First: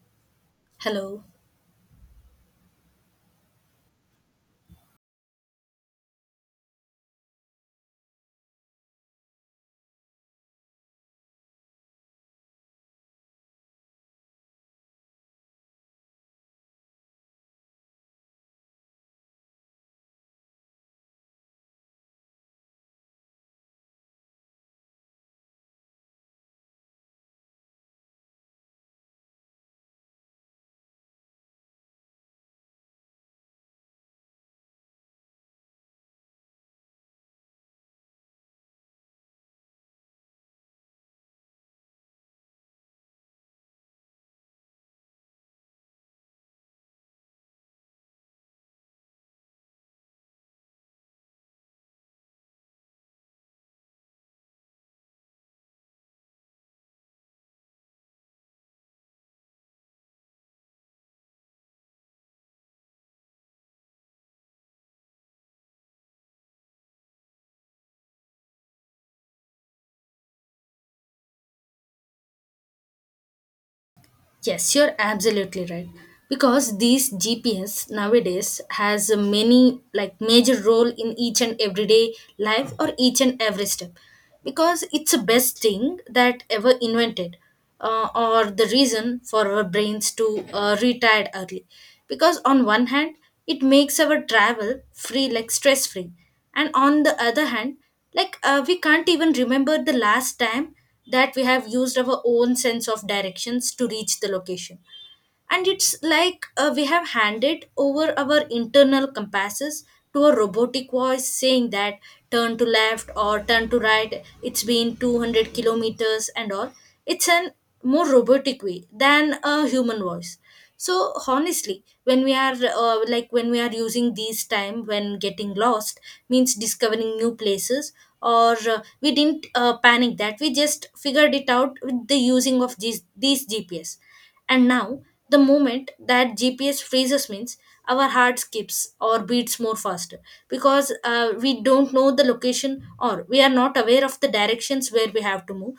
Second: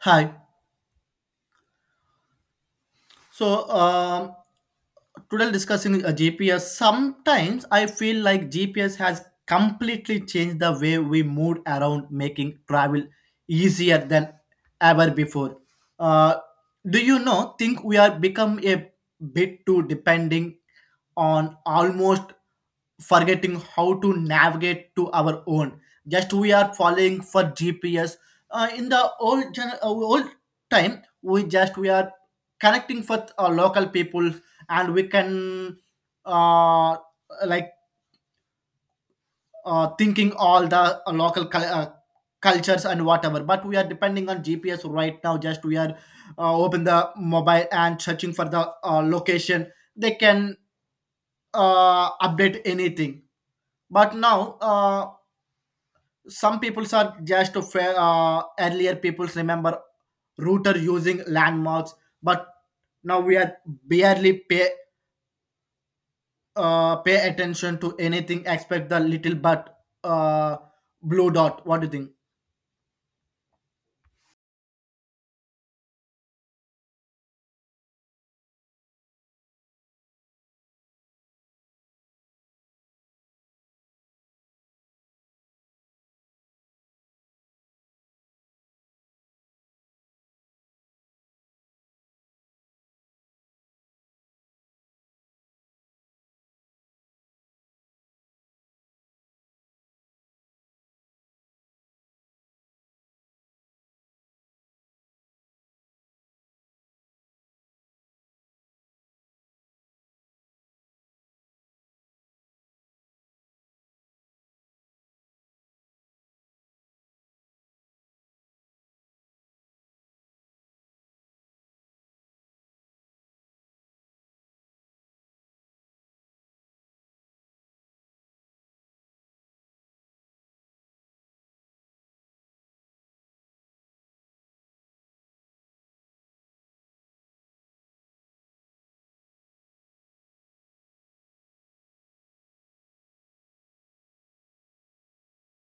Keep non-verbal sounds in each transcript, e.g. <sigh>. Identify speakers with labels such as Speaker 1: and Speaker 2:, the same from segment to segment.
Speaker 1: Hi.
Speaker 2: Hello.
Speaker 1: So, um, Today discussing GPS. Sometimes I feel like GPS has completely changed the way we move around, making travel easier than ever before. Uh, do you know? Think we are become a bit too depending on, almost forgetting how to navigate to our own. Just we are following for GPS. In the old time, we are connecting with local people, and we can, uh, like thinking all the local cultures and whatever, but we are depending on GPS right now. Just we are open the mobile and searching for the location. They can update anything, but now, some peoples are just to fa- earlier peoples remember router using landmarks. But now we are barely pay attention to anything except the little but blue dot. What do you think?
Speaker 2: Yes, you're absolutely right. Because these GPS nowadays has a many like major role in each and everyday life or each and every step. Because it's the best thing that ever invented, or the reason for our brains to retire early. Because on one hand, it makes our travel free, like stress free, and on the other hand like we can't even remember the last time that we have used our own sense of directions to reach the location. And it's like we have handed over our internal compasses to a robotic voice saying that turn to left or turn to right, it's been 200 kilometers and all. It's an more robotic way than a human voice. So honestly, when we are when we are using these time, when getting lost means discovering new places, or we didn't panic, that we just figured it out with the using of these gps. And now the moment that gps freezes means our heart skips or beats more faster, because we don't know the location or we are not aware of the directions where we have to move.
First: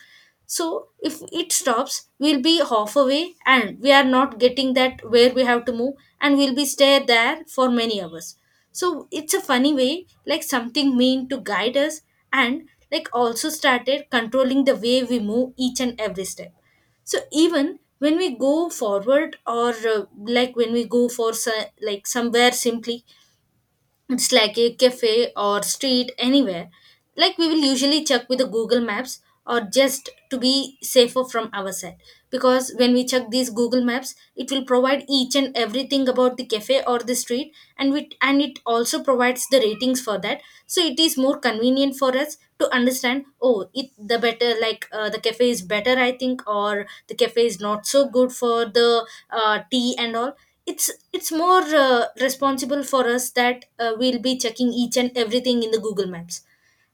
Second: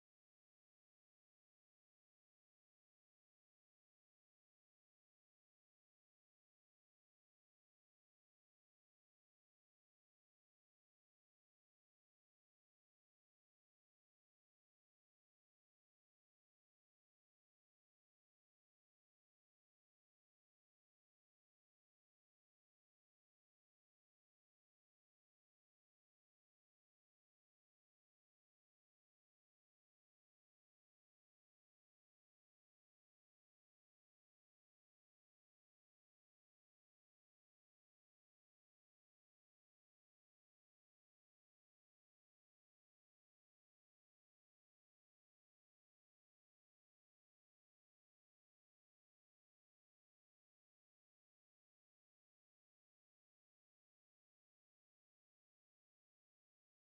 Speaker 2: So if it stops, we'll be half away and we are not getting that where we have to move, and we'll be stay there for many hours. So it's a funny way, like something mean to guide us and like also started controlling the way we move each and every step. So even when we go forward, or when we go for so, like somewhere simply, it's like a cafe or street anywhere, like we will usually check with the google maps or just to be safer from our side. Because when we check these google maps, it will provide each and everything about the cafe or the street. And it also provides the ratings for that. So it is more convenient for us to understand, oh, it the better, like the cafe is better I think, or the cafe is not so good for the tea and all. It's it's more responsible for us that we'll be checking each and everything in the google maps.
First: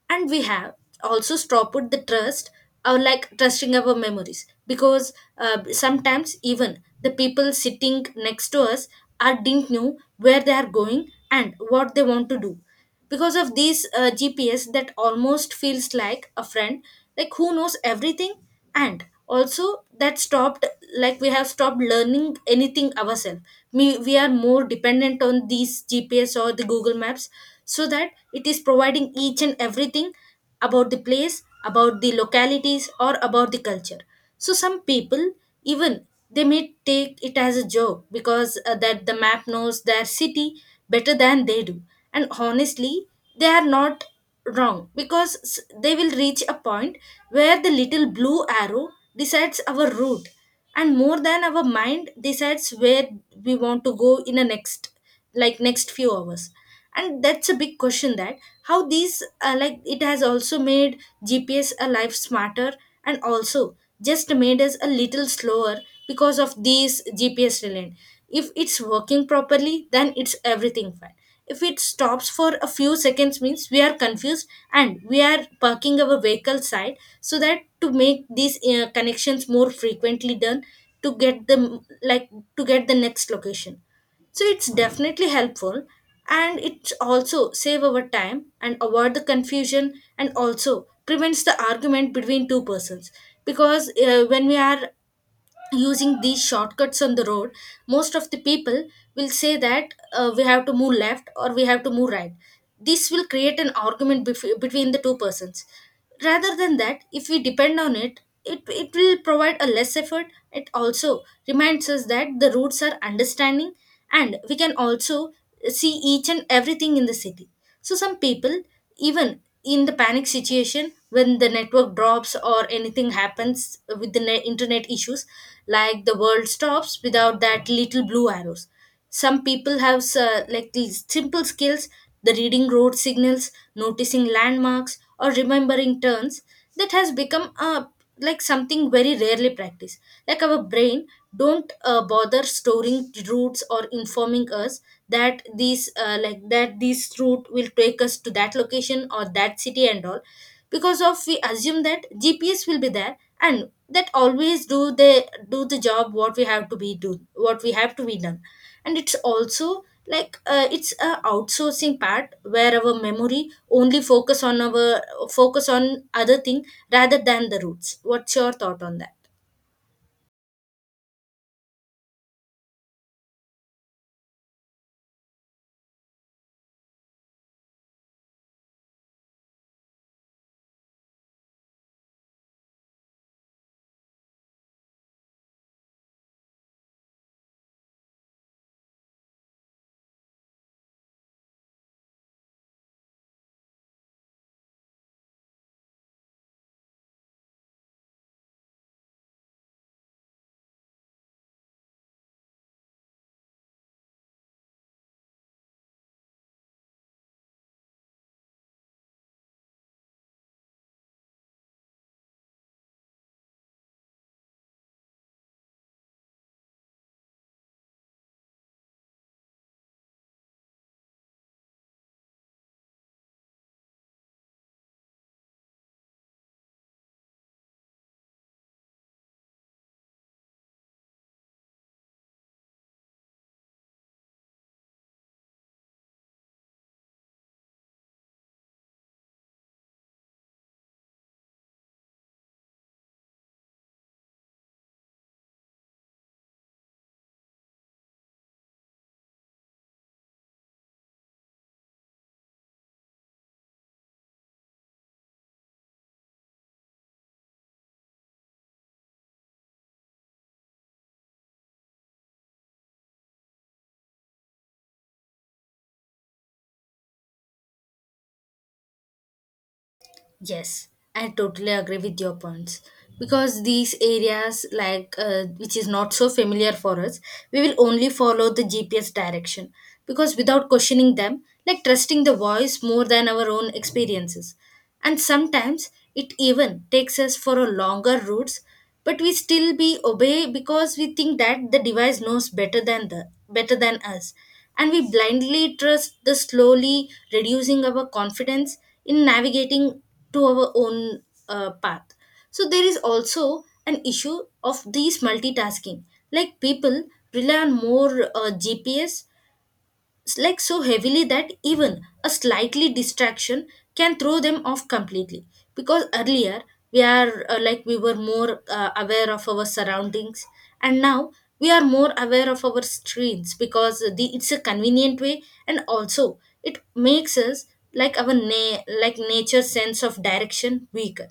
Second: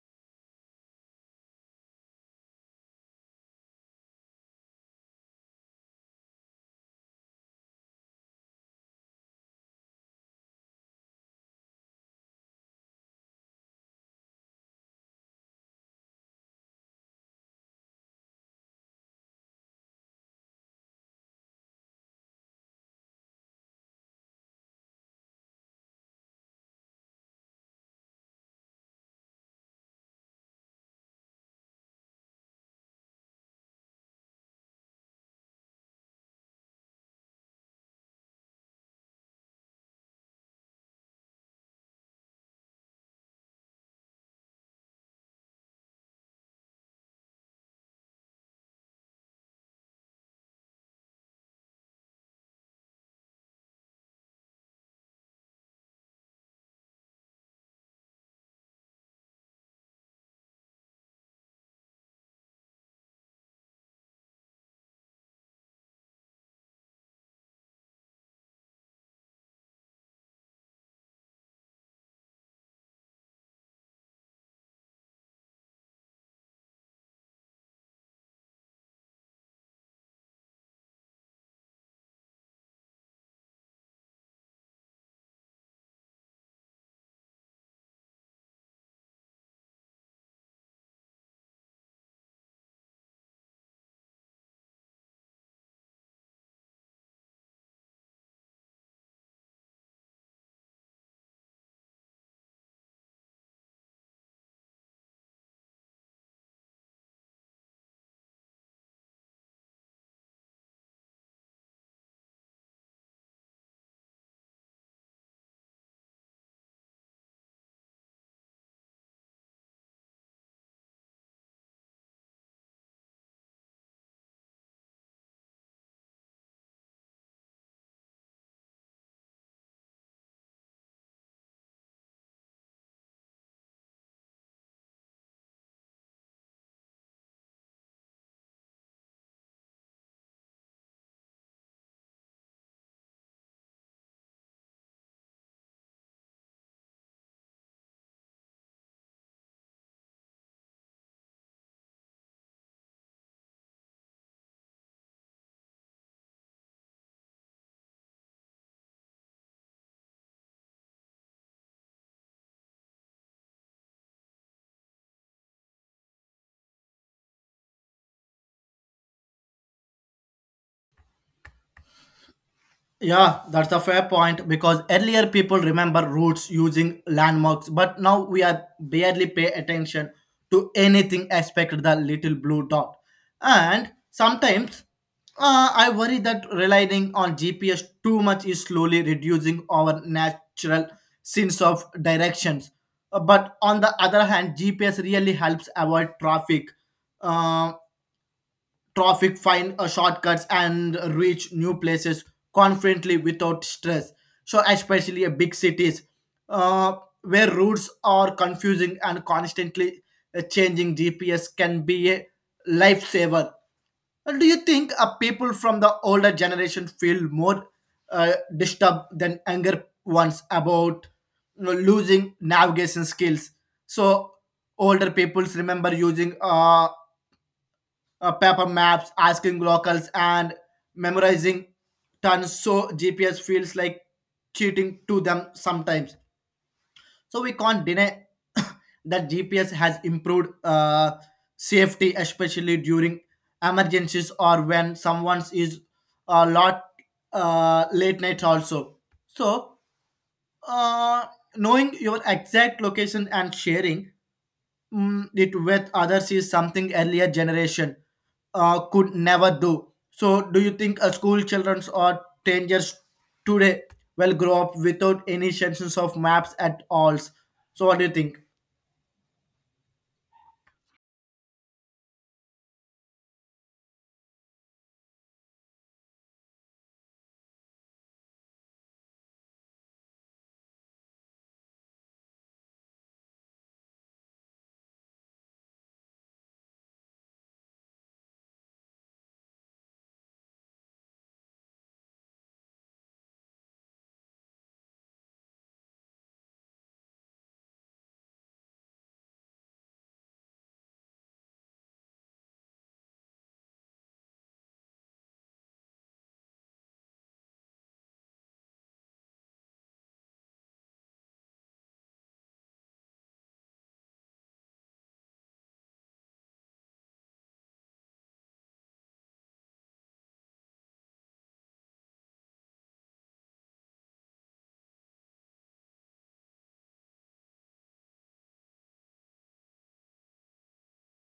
Speaker 2: And we have also stopped the trust or like trusting our memories. Because sometimes even the people sitting next to us are didn't know where they are going and what they want to do, because of these GPS that almost feels like a friend, like who knows everything, and also that stopped, like we have stopped learning anything ourselves. We are more dependent on these GPS or the Google Maps, so that it is providing each and everything about the place, about the localities, or about the culture. So some people, even they may take it as a joke, because that the map knows their city better than they do. And honestly, they are not wrong because they will reach a point where the little blue arrow decides our route and more than our mind decides where we want to go in the next, like next few hours. And that's a big question, that how these it has also made gps a life smarter and also just made us a little slower because of these GPS relent. If it's working properly, then it's everything fine. If it stops for a few seconds means we are confused and we are parking our vehicle side so that to make these connections more frequently done, to get the like to get the next location. So it's definitely helpful, and it also save our time and avoid the confusion and also prevents the argument between two persons. Because when we are using these shortcuts on the road, most of the people will say that we have to move left or we have to move right. This will create an argument between the two persons. Rather than that, if we depend on it, it will provide a less effort. It also reminds us that the routes are understanding, and we can also see each and everything in the city. So some people, even in the panic situation when the network drops or anything happens with the internet issues, like the world stops without that little blue arrows. Some people have these simple skills, the reading road signals, noticing landmarks or remembering turns, that has become a like something very rarely practiced. Like our brain don't bother storing routes or informing us that these that this route will take us to that location or that city and all, because of we assume that gps will be there and that always do the job, what we have to be do what we have to be done. And it's also like it's a outsourcing part where our memory only focus on other thing rather than the roots. What's your thought on that?
Speaker 1: Yeah, that's a fair point, because earlier people remember routes using landmarks, but now we are barely pay attention to anything except the little blue dot. And sometimes, I worry that relying on GPS too much is slowly reducing our natural sense of directions. But on the other hand, GPS really helps avoid uh, traffic, find shortcuts, and reach new places confidently without stress. So, especially big cities, uh, where routes are confusing and constantly changing, GPS can be a lifesaver. Do you think people from the older generation feel more disturbed than younger ones about, losing navigation skills? So older peoples remember using paper maps, asking locals, and memorizing tons. So GPS feels like cheating to them sometimes. So we can't deny <coughs> that GPS has improved safety, especially during emergencies or when someone is a lot, late night also. So uh, knowing your exact location and sharing, it with others is something earlier generation could never do. So, do you think a school children or teenagers today will grow up without any sense of maps at all? So, what do you think?
Speaker 2: Yes, I totally agree with your points. Because these areas, like which is not so familiar for us, we will only follow the GPS direction. Because without questioning them, like trusting the voice more than our own experiences, and sometimes it even takes us for a longer routes, but we still be obey because we think that the device knows better than us. And we blindly trust the slowly reducing our confidence in navigating to our own path. So there is also an issue of these multitasking, like people rely on more gps, so heavily that even a slightly distraction can throw them off completely. Because earlier, we are we were more aware of our surroundings, and now we are more aware of our screens because it's a convenient way. And also it makes us, like our nature sense of direction weaker.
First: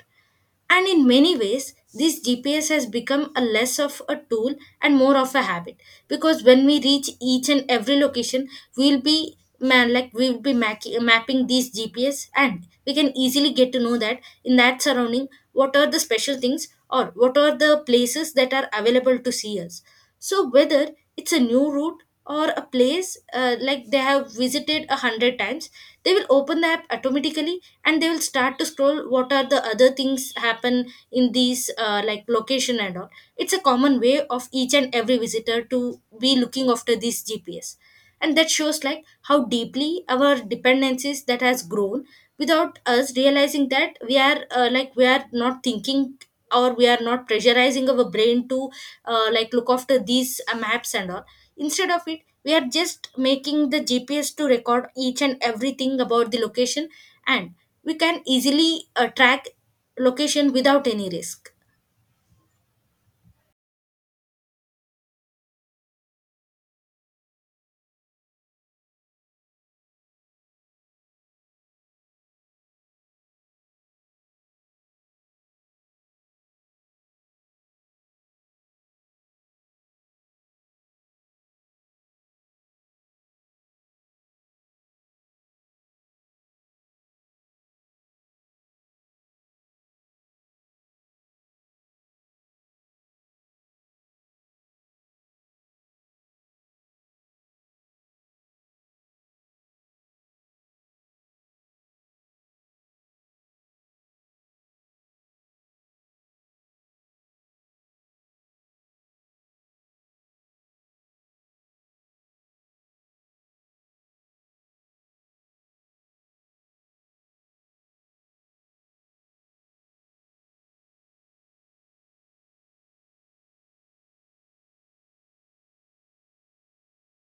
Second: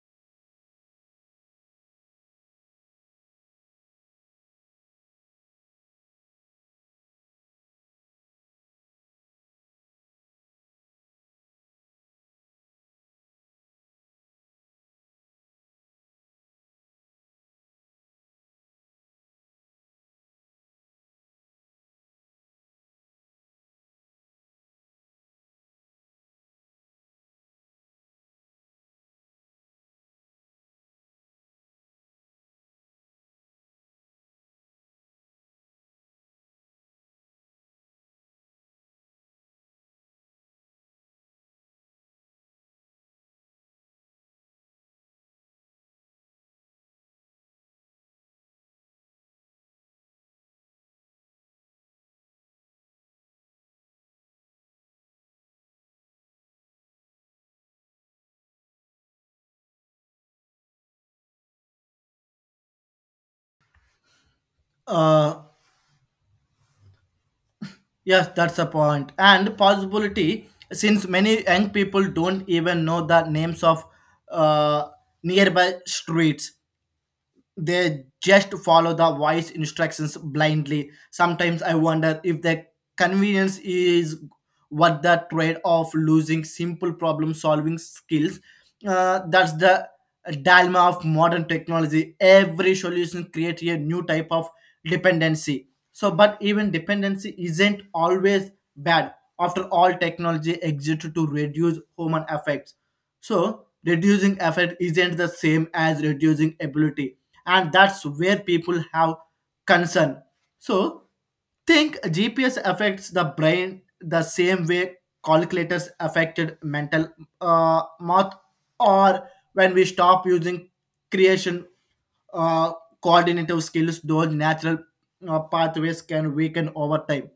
Speaker 2: And in many ways, this GPS has become a less of a tool and more of a habit. Because when we reach each and every location, we'll be mapping these GPS, and we can easily get to know that in that surrounding what are the special things or what are the places that are available to see us. So whether it's a new route or a place like they have visited a hundred times, they will open the app automatically and they will start to scroll what are the other things happen in these location and all. It's a common way of each and every visitor to be looking after this GPS. And that shows like how deeply our dependencies that has grown, without us realizing that we are we are not thinking or we are not pressurizing our brain to look after these maps and all. Instead of it, we are just making the gps to record each and everything about the location, and we can easily track location without any risk.
Speaker 1: Uh, yes, that's a point. And possibility, since many young people don't even know the names of uh, nearby streets, they just follow the voice instructions blindly. Sometimes I wonder if the convenience is what the trade of losing simple problem solving skills. That's the dilemma of modern technology. Every solution creates a new type of dependency. So, but even dependency isn't always bad. After all, technology exists to reduce human effects. So reducing effort isn't the same as reducing ability, and that's where people have concern. So think GPS affects the brain the same way calculators affected mental, math, or when we stop using creation, uh, coordinative skills, those natural pathways can weaken over time.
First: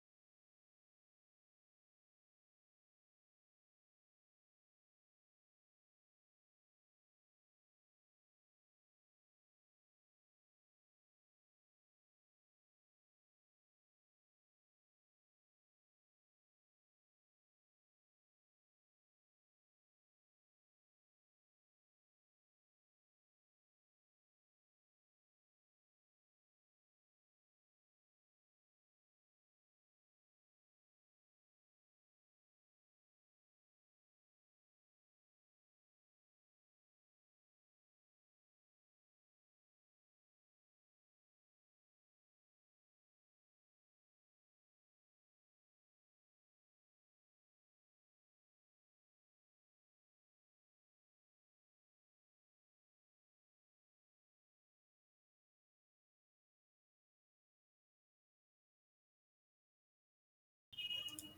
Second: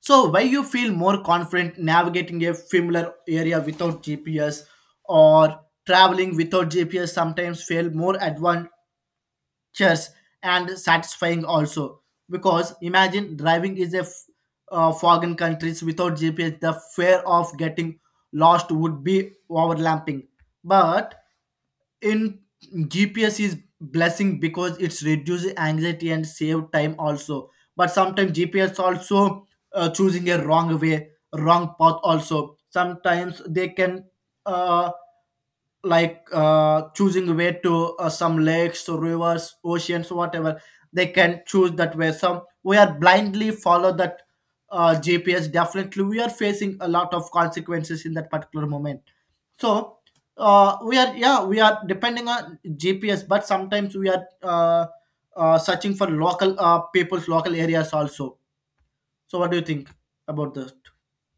Speaker 1: So, why you feel more confident navigating a familiar area without GPS, or traveling without GPS sometimes feel more adventurous and satisfying also. Because imagine driving is a foreign countries without GPS, the fear of getting lost would be overlapping. But in GPS is blessing because it's reduces anxiety and save time also. But sometimes GPS also choosing a wrong way, wrong path also. Sometimes they can uh, choosing way to some lakes, rivers, oceans, whatever. They can choose that way, some we are blindly follow that GPS. Definitely we are facing a lot of consequences in that particular moment. So we are, yeah, we are depending on GPS, but sometimes we are searching for local people's local areas also. So what do you think about that?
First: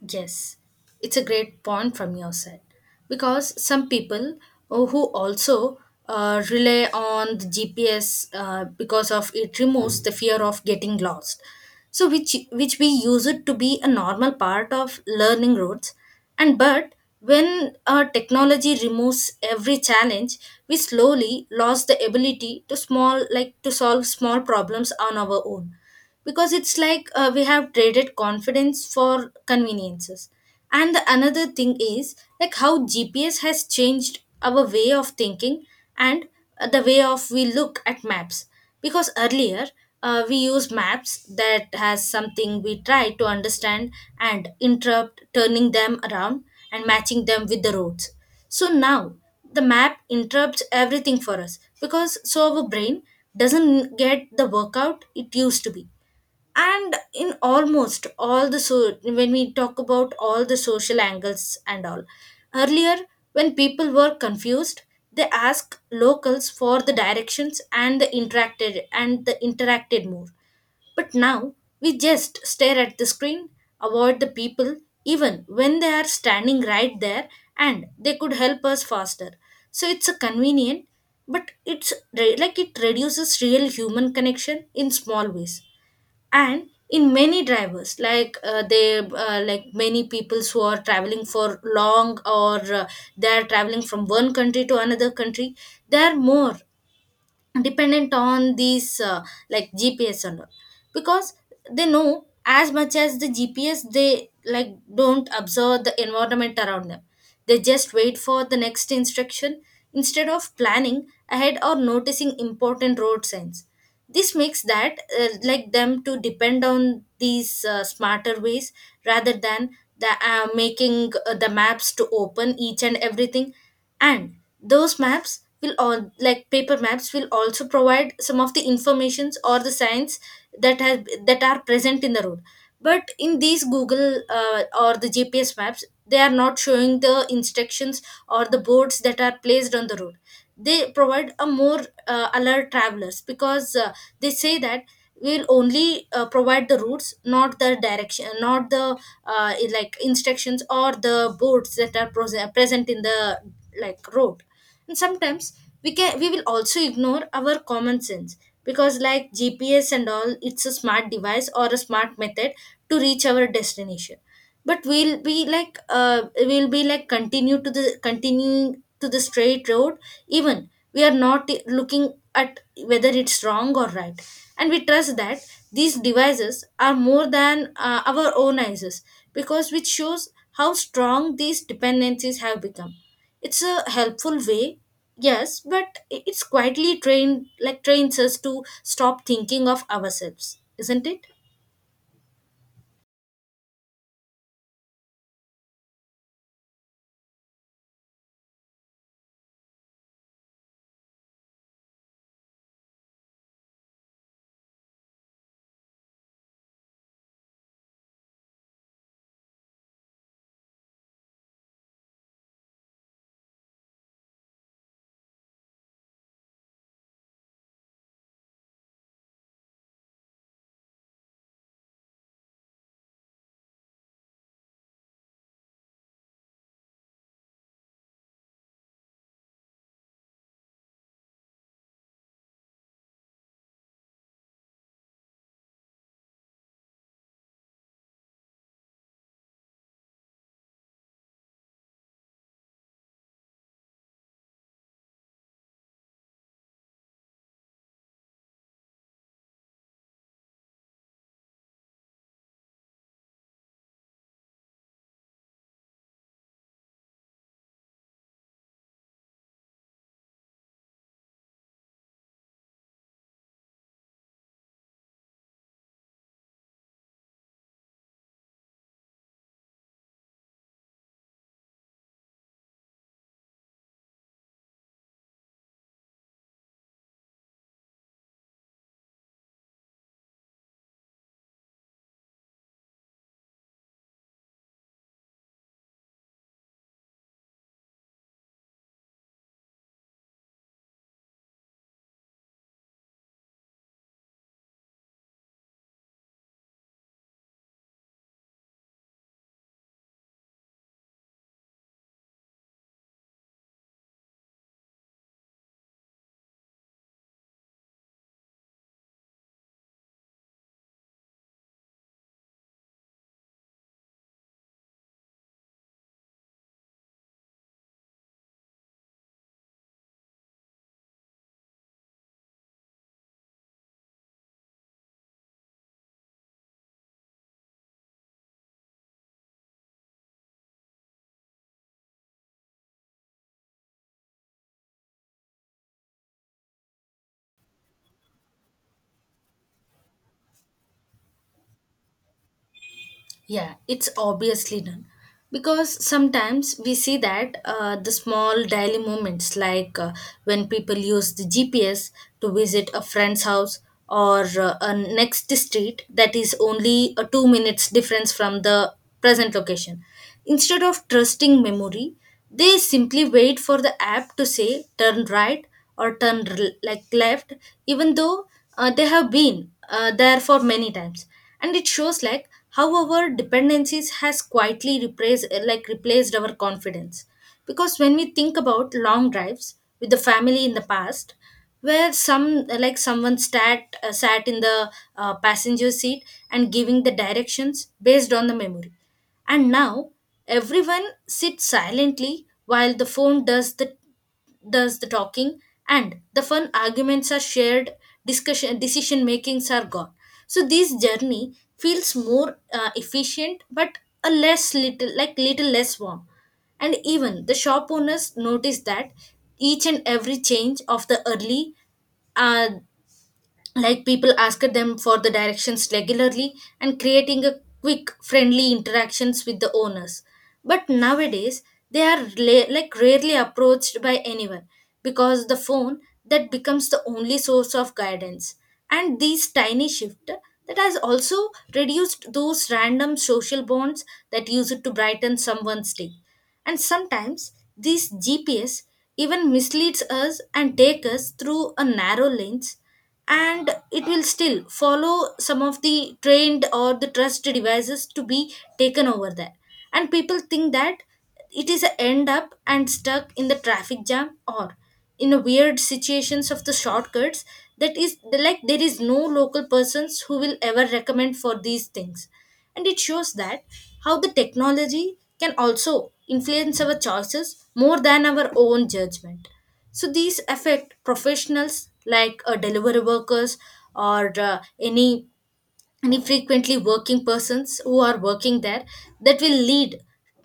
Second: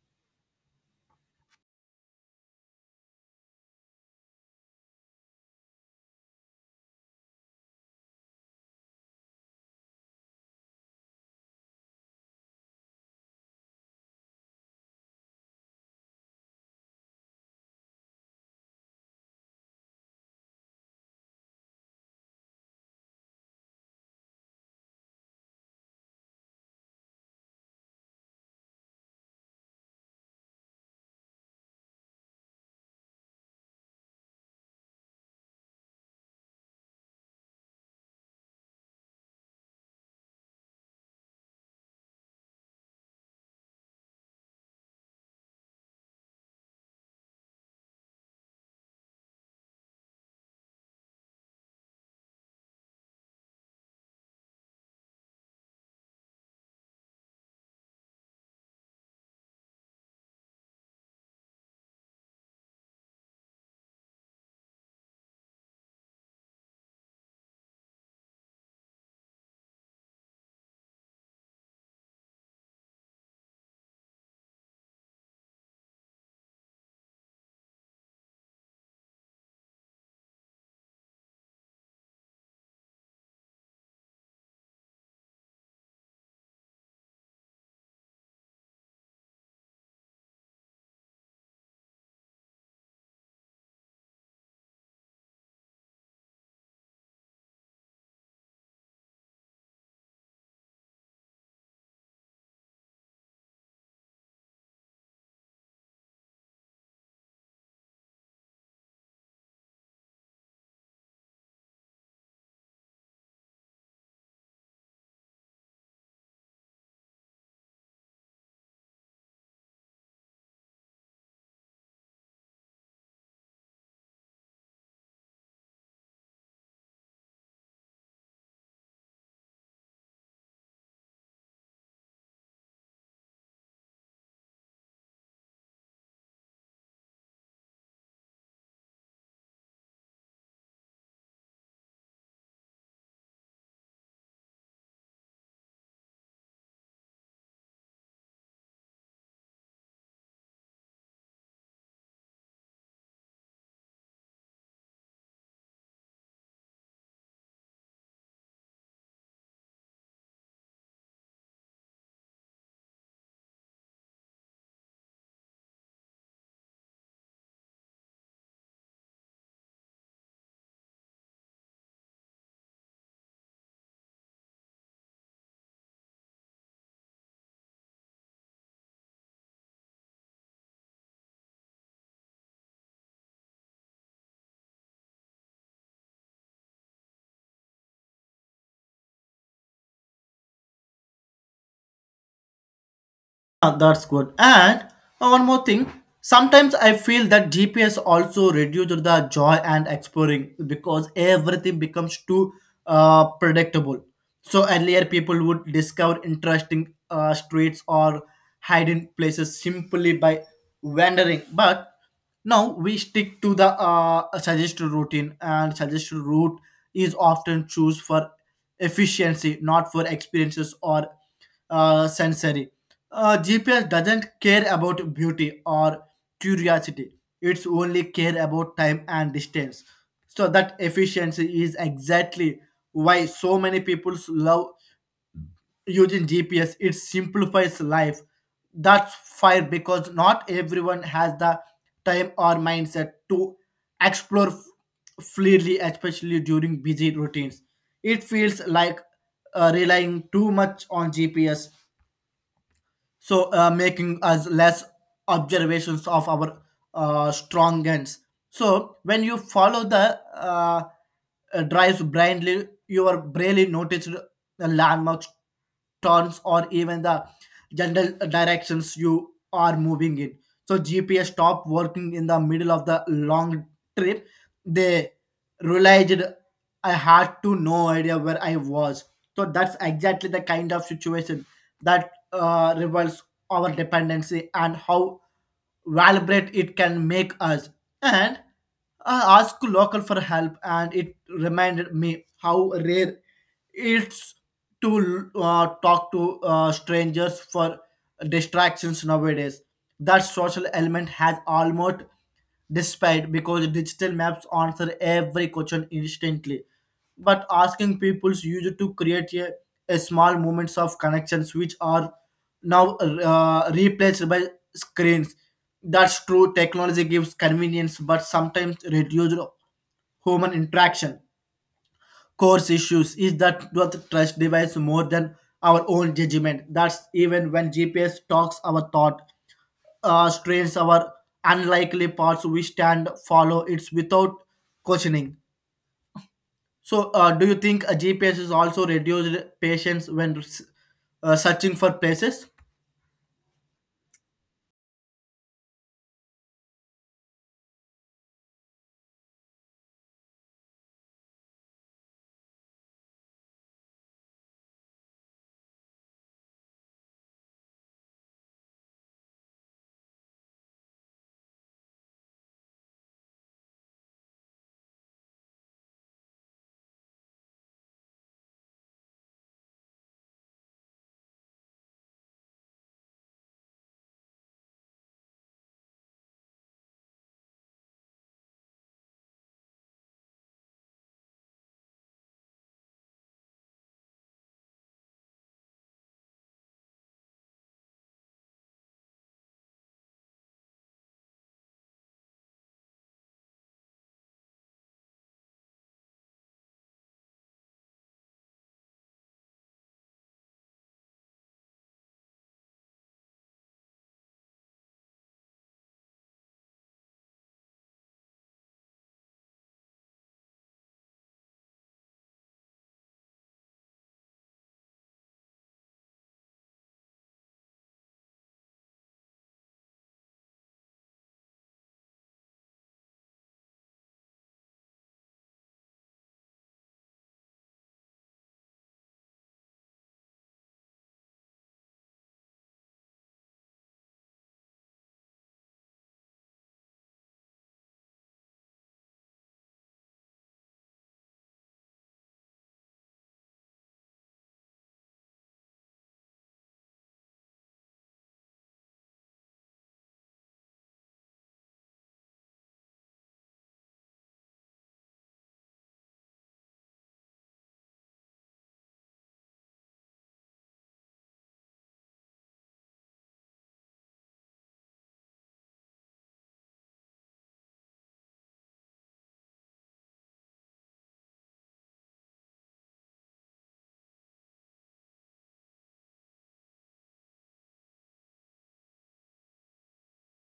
Speaker 2: Yes, it's a great point from your side. Because some people who also rely on the GPS because of it removes the fear of getting lost. So which we use it to be a normal part of learning routes, and but when technology removes every challenge, we slowly lost the ability to small like to solve small problems on our own, because it's like we have traded confidence for conveniences. And the another thing is like how gps has changed our way of thinking, and the way of we look at maps. Because earlier, we use maps that has something we try to understand and interrupt, turning them around and matching them with the roads. So now the map interrupts everything for us, because so our brain doesn't get the workout it used to be. And in almost all the, so when we talk about all the social angles and all, earlier when people were confused they asked locals for the directions and the interacted more. But now we just stare at the screen, avoid the people even when they are standing right there and they could help us faster. So it's a convenient, but it's re- like it reduces real human connection in small ways. And in many drivers, like they like many peoples who are traveling for long, or they are traveling from one country to another country, they are more dependent on these gps and all. Because they know as much as the gps, they like don't observe the environment around them, they just wait for the next instruction, instead of planning ahead or noticing important road signs. This makes that them to depend on these smarter ways, rather than the making the maps to open each and everything. And those maps will all like paper maps will also provide some of the informations or the signs that has that are present in the road. But in these Google, or the GPS maps, they are not showing the instructions or the boards that are placed on the road. They provide a more alert travelers, because they say that we'll only provide the routes, not the direction, not the like instructions or the boards that are present in the like road. And sometimes we will also ignore our common sense, because like GPS and all, it's a smart device or a smart method to reach our destination. But we'll be like, continue to the continuing to the straight road, even we are not looking at whether it's wrong or right. And we trust that these devices are more than our own eyes, because which shows how strong these dependencies have become. It's a helpful way, yes, but it's quietly trained like trains us to stop thinking of ourselves, isn't it?
Speaker 1: Ah, that's good. And one more thing. Sometimes I feel that GPS also reduces the joy and exploring because everything becomes too predictable. So earlier people would discover interesting streets or hidden places simply by wandering. But now we stick to the suggested routine, and suggested route is often choose for efficiency, not for experiences or sensory. GPS doesn't care about beauty or curiosity; it's only care about time and distance. So that efficiency is exactly why so many people love using GPS, it simplifies life. That's fire because not everyone has the time or mindset to explore freely, especially during busy routines. It feels like relying too much on GPS, so making us less observations of our strong ends. So when you follow the drives blindly, you are barely noticed the landmarks, turns, or even the general directions you are moving in. So GPS stopped working in the middle of the long trip. They realized I had to no idea where I was. So that's exactly the kind of situation that reveals our dependency and how vibrant it can make us. And I asked local for help, and it reminded me how rare it's to talk to strangers for distractions nowadays. That social element has almost despite, because digital maps answer every question instantly. But asking people's user to create a small moments of connections, which are now replaced by screens. That's true, technology gives convenience but sometimes reduces human interaction. Course issues is that we trust device more than our own judgment. That's even when GPS talks our thought, strains our unlikely parts, we stand follow it's without questioning. So do you think a GPS is also reduced patience when searching for places?
Speaker 2: Yeah, it's obviously done. Because sometimes we see that the small daily moments, like when people use the GPS to visit a friend's house or a next street that is only a 2 minutes difference from the present location, instead of trusting memory, they simply wait for the app to say turn right or turn r- like left, even though they have been there for many times. And it shows like how our dependencies has quietly replaced like replaced our confidence. Because when we think about long drives with the family in the past, where someone sat in the passenger seat and giving the directions based on the memory. And now everyone sits silently while the phone does the talking, and the fun arguments are shared, discussion, decision makings are gone. So this journey feels more efficient but a less little like little less warm. And even the shop owners notice that each and every change of the early, uh, like people ask them for the directions regularly and creating a quick friendly interactions with the owners. But nowadays they are rarely approached by anyone, because the phone that becomes the only source of guidance. And these tiny shift that has also reduced those random social bonds that used to brighten someone's day. And sometimes these GPS even misleads us and take us through a narrow lanes, and it will still follow some of the trained or the trusted devices to be taken over there. And people think that it is a end up and stuck in the traffic jam or in a weird situations of the shortcuts, that is, like, there is no local persons who will ever recommend for these things. And it shows that how the technology can also influence our choices more than our own judgment. So these affect professionals like delivery workers or any frequently working persons who are working there. That will lead,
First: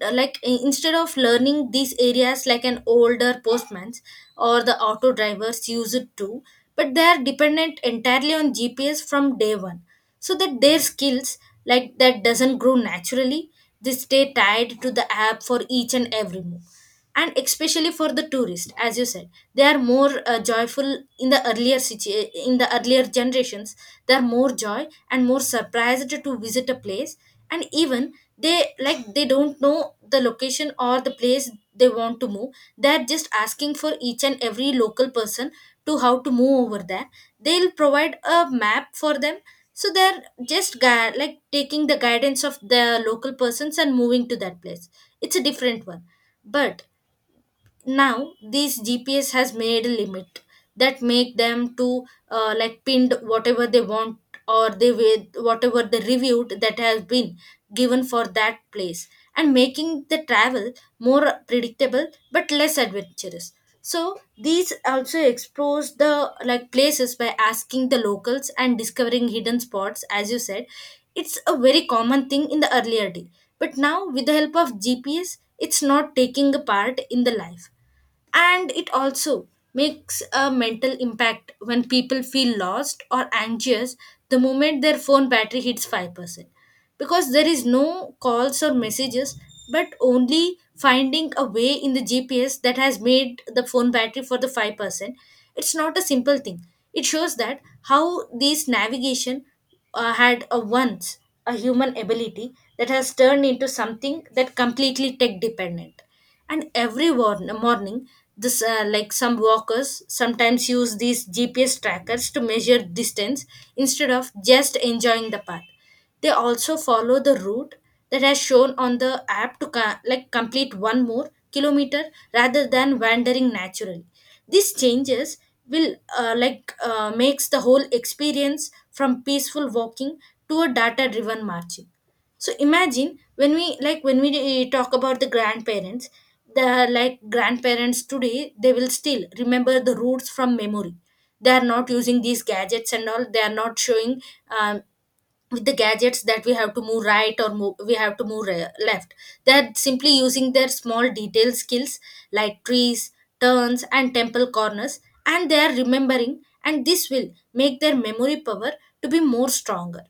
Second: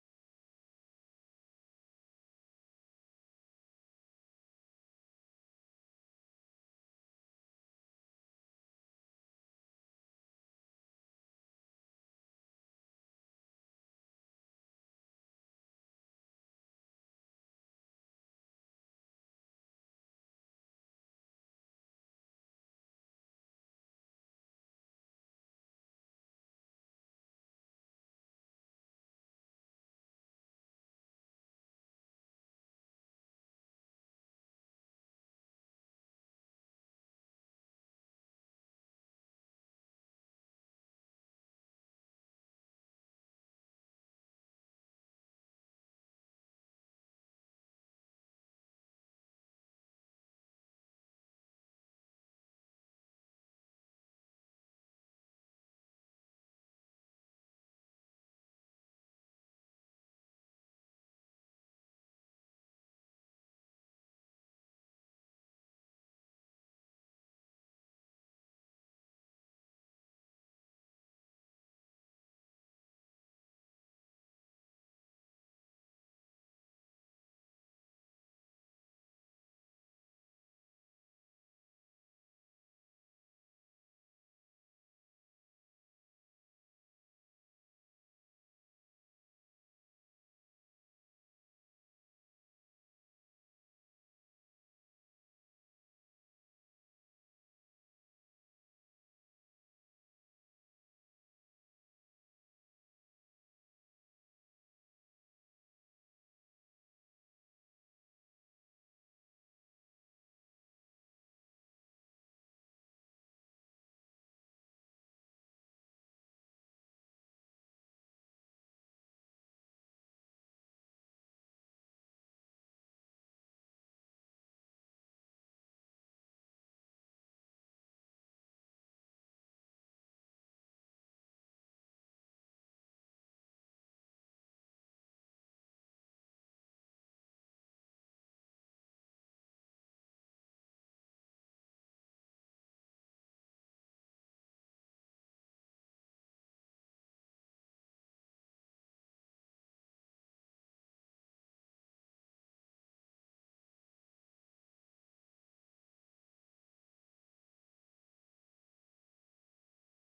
Speaker 2: like, instead of learning these areas like an older postman's or the auto drivers use it too, but they are dependent entirely on GPS from day one, so that their skills, like, that doesn't grow naturally. They stay tied to the app for each and every move. And especially for the tourist, as you said, they are more joyful. In the earlier generations, they are more joy and more surprised to visit a place. And even they, like, they don't know the location or the place they want to move, they're just asking for each and every local person to how to move over there. They'll provide a map for them, so they're just taking the guidance of the local persons and moving to that place. It's a different one. But now these GPS has made a limit that make them to like pinned whatever they want, or they with whatever the reviewed that has been given for that place, and making the travel more predictable but less adventurous. So these also explores the like places by asking the locals and discovering hidden spots, as you said. It's a very common thing in the earlier day, but now with the help of GPS it's not taking a part in the life. And it also makes a mental impact when people feel lost or anxious the moment their phone battery hits 5%, because there is no calls or messages, but only finding a way in the GPS that has made the phone battery for the 5%. It's not a simple thing. It shows that how this navigation had a once a human ability that has turned into something that completely tech dependent. And every morning, this, like, some walkers sometimes use these GPS trackers to measure distance instead of just enjoying the path. They also follow the route that has shown on the app to complete one more kilometer rather than wandering naturally. These changes will, makes the whole experience from peaceful walking to a data driven marching. So imagine when we, talk about the grandparents. The, grandparents today, they will still remember the roots from memory. They are not using these gadgets and all, they are not showing, um, with the gadgets, that we have to move right or move, we have to move left. They're simply using their small detail skills, like trees, turns, and temple corners, and they are remembering, and this will make their memory power to be more stronger.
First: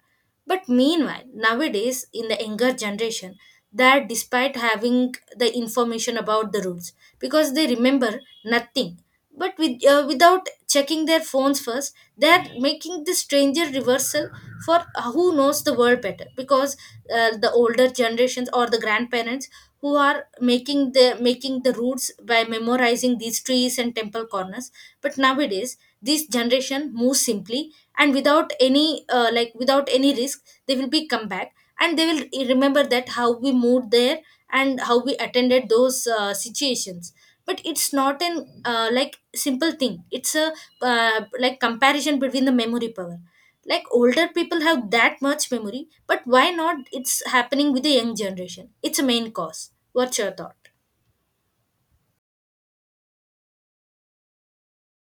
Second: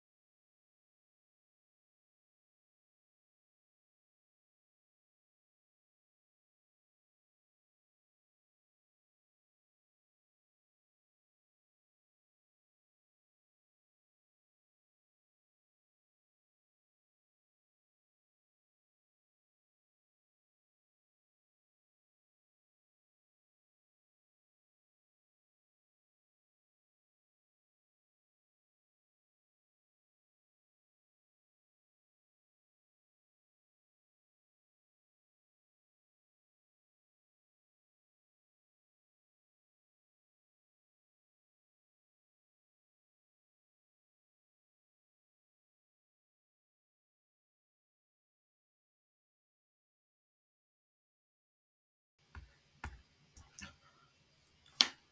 Speaker 2: But meanwhile, nowadays in the younger generation, that despite having the information about the rules, because they remember nothing, but without checking their phones first, they are making the stranger reversal for, who knows the world better? Because the older generations or the grandparents, who are making the routes by memorizing these trees and temple corners. But nowadays this generation moves simply and without any risk, they will be come back, and they will remember that how we moved there and how we attended those situations. But it's not an, simple thing. It's a, comparison between the memory power, like, older people have that much memory, but why not it's happening with the young generation? It's a main cause. What's your thought?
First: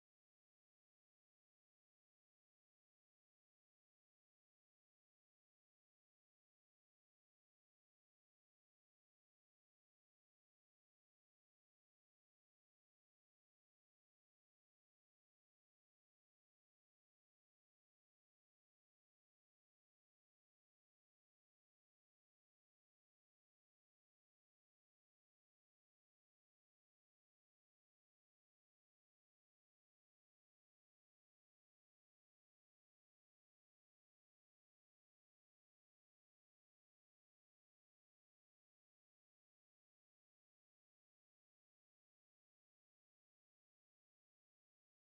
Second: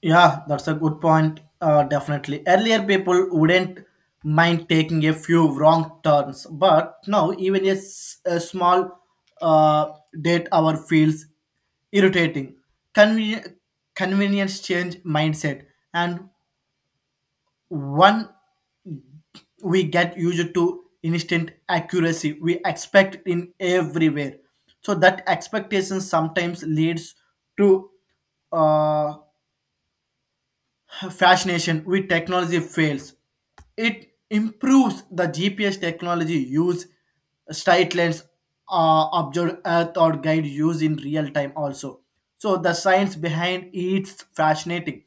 Speaker 1: Yeah, that's a good point. Definitely earlier people wouldn't mind taking a few wrong turns, but now even a small uh, date hour feels irritating. Conven- Convenience change mindset, and one, we get used to instant accuracy, we expect in everywhere. So that expectation sometimes leads to uh, fascination with technology fails. It improves the GPS technology use. Sight lines observe earth or guide use in real time also. So the science behind it's fascinating.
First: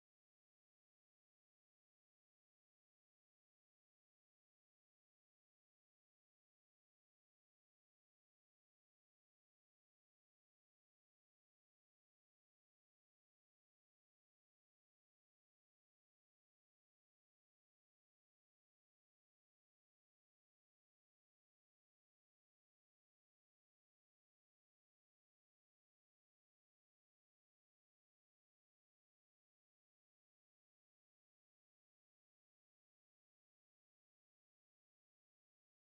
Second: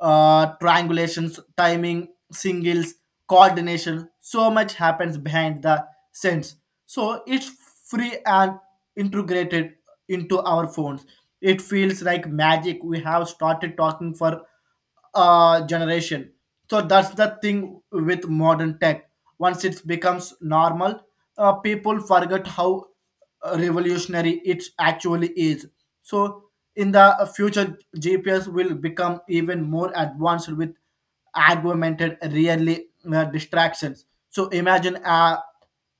Speaker 1: Triangulations, timing, singles, coordination, so much happens behind the sense. So it's free and integrated into our phones. It feels like magic. We have started talking for generation. So that's the thing with modern tech. Once it becomes normal, people forget how revolutionary it actually is. So in the future, GPS will become even more advanced with augmented really distractions. So imagine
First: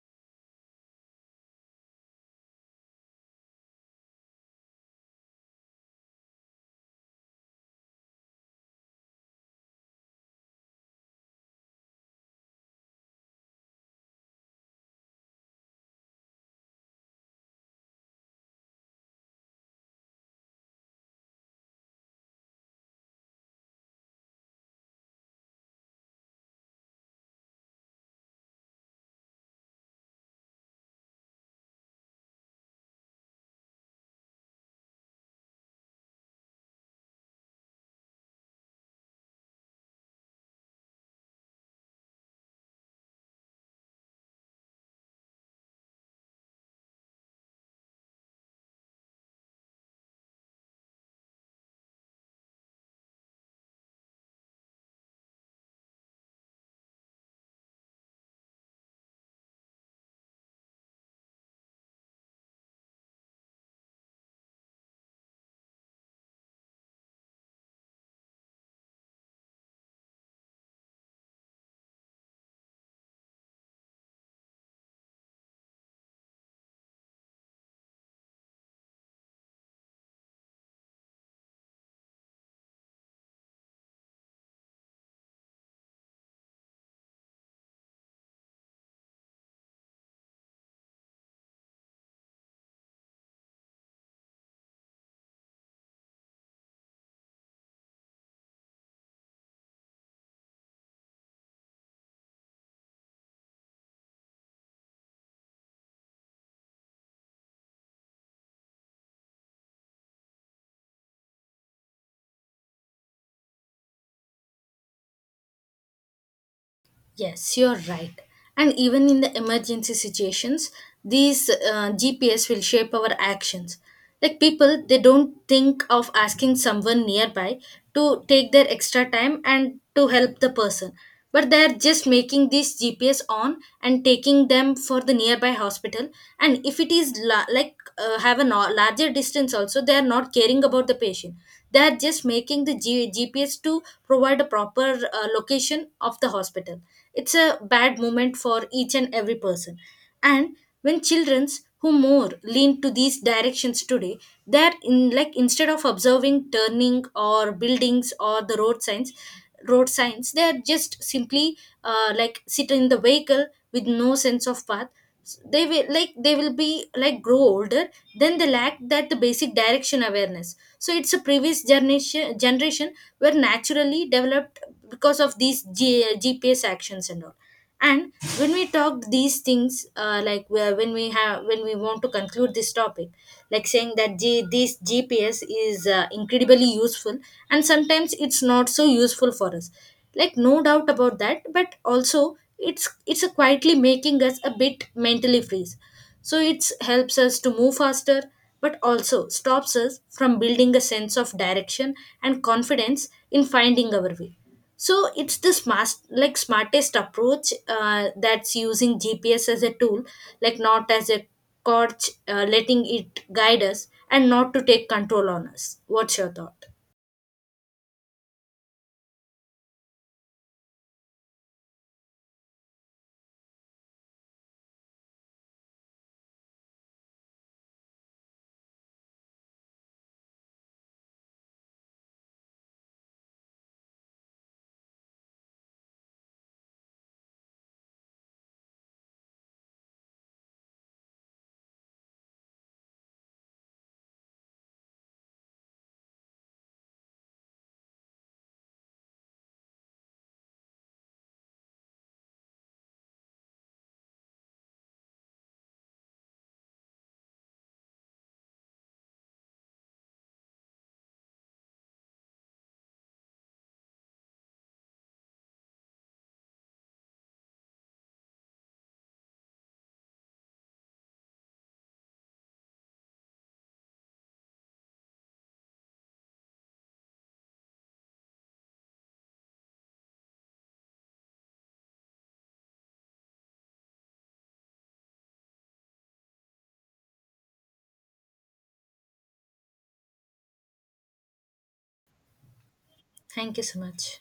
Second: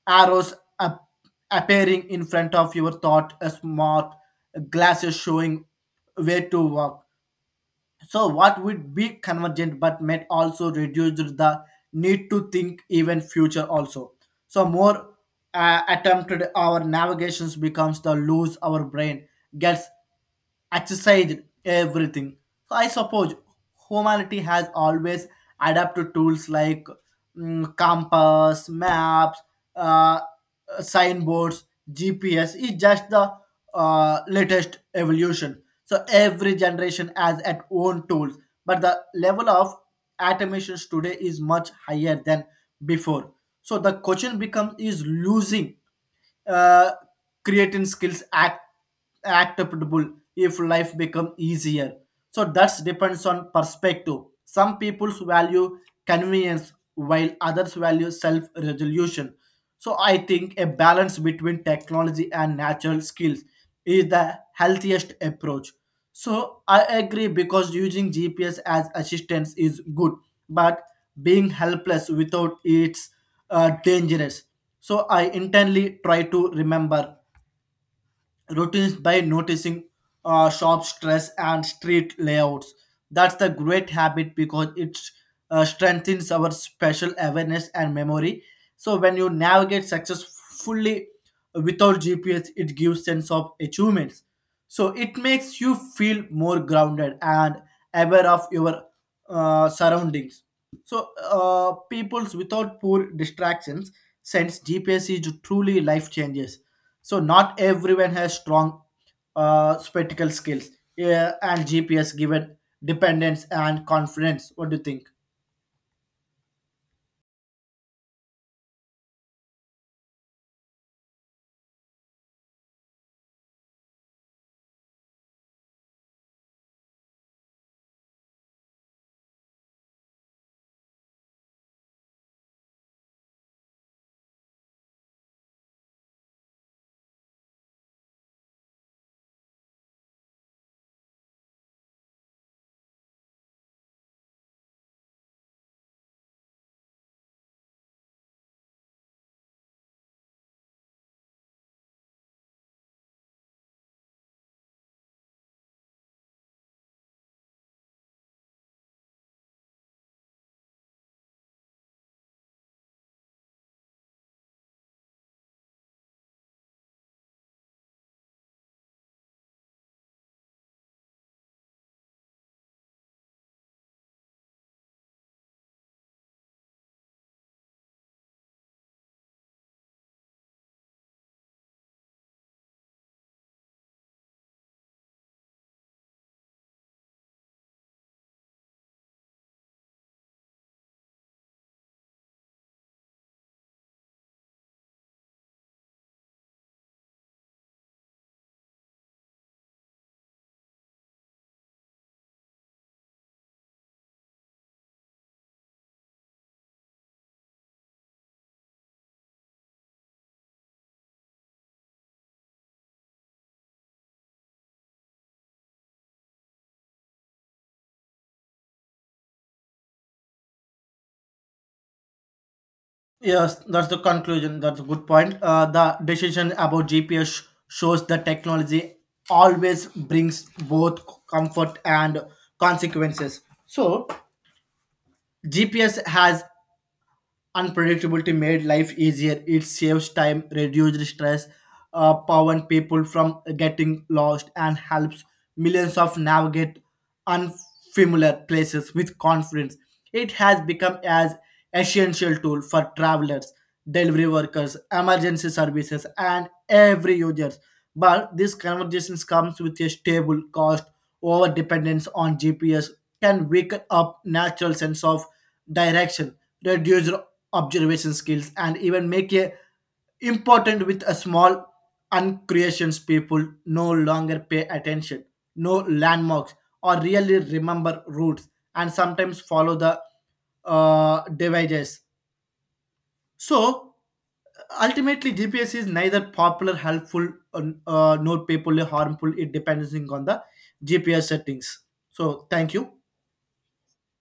Speaker 1: arrows ap- appearing in front of your thought, a smart glasses showing where to walk. So what would be convergent, but might also reduce the need to think even future also. So more attempted our navigations becomes the lose our brain gets exercised everything. So I suppose humanity has always adapted tools like, compass, maps, uh, signboards. GPS is just the latest evolution. So every generation has its own tools, but the level of automations today is much higher than before. So the question becomes, is losing uh, creating skills act acceptable if life become easier. So that's depends on perspective. Some people's value convenience, while others value self resolution. So I think a balance between technology and natural skills is the healthiest approach. So I agree, because using GPS as assistance is good, but being helpless without it's dangerous. So I intently try to remember routines by noticing shop stress and street layouts. That's the great habit because it strengthens our spatial awareness and memory. So when you navigate successfully without GPS, it gives sense of achievements. So it makes you feel more grounded and aware of your surroundings. So peoples without poor distractions, since GPS is truly life changes. So not everyone has strong spectacle skills. Yeah, and GPS given dependence and confidence. What do you think?
Speaker 2: Yes, you're right. And even in the emergency situations, these GPS will shape our actions. Like people, they don't think of asking someone nearby to take their extra time and to help the person. But they're just making this GPS on and taking them for the nearby hospital. And if it is, have a larger distance, also, they are not caring about the patient. They are just making the GPS to provide a proper location of the hospital. It's a bad moment for each and every person. And when childrens who more lean to these directions today, they're, in like instead of observing turning or buildings or the road signs, they are just simply, sit in the vehicle with no sense of path. They will, be like grow older, then they lack that the basic direction awareness. So it's a previous generation were naturally developed because of these GPS actions and all. And when we talk these things, when we want to conclude this topic, like saying that, this GPS is incredibly useful and sometimes it's not so useful for us, like, no doubt about that, but also it's a quietly making us a bit mentally freeze. So it helps us to move faster, but also stops us from building a sense of direction and confidence in finding our way. So it's the smartest approach, that's using GPS as a tool, like, not as a crutch, letting it guide us and not to take control on us. What's your thought?
Speaker 1: Yes, that's the conclusion. That's a good point. The decision about GPS shows that technology always brings both comfort and consequences. So, GPS has unpredictability made life easier. It saves time, reduces stress, prevents people from getting lost, and helps millions of navigate unfamiliar places with confidence. It has become as essential tool for travelers, delivery workers, emergency services, and every users. But these conversations comes with a stable cost. Over dependence on GPS can weaken up natural sense of direction, reduce observation skills, and even make a important with a small uncreations. People no longer pay attention, no landmarks or really remember routes, and sometimes follow the devices. So ultimately GPS is neither popular helpful, nor people harmful. It depends on the GPS settings. So thank you.
Speaker 2: Thank you so much.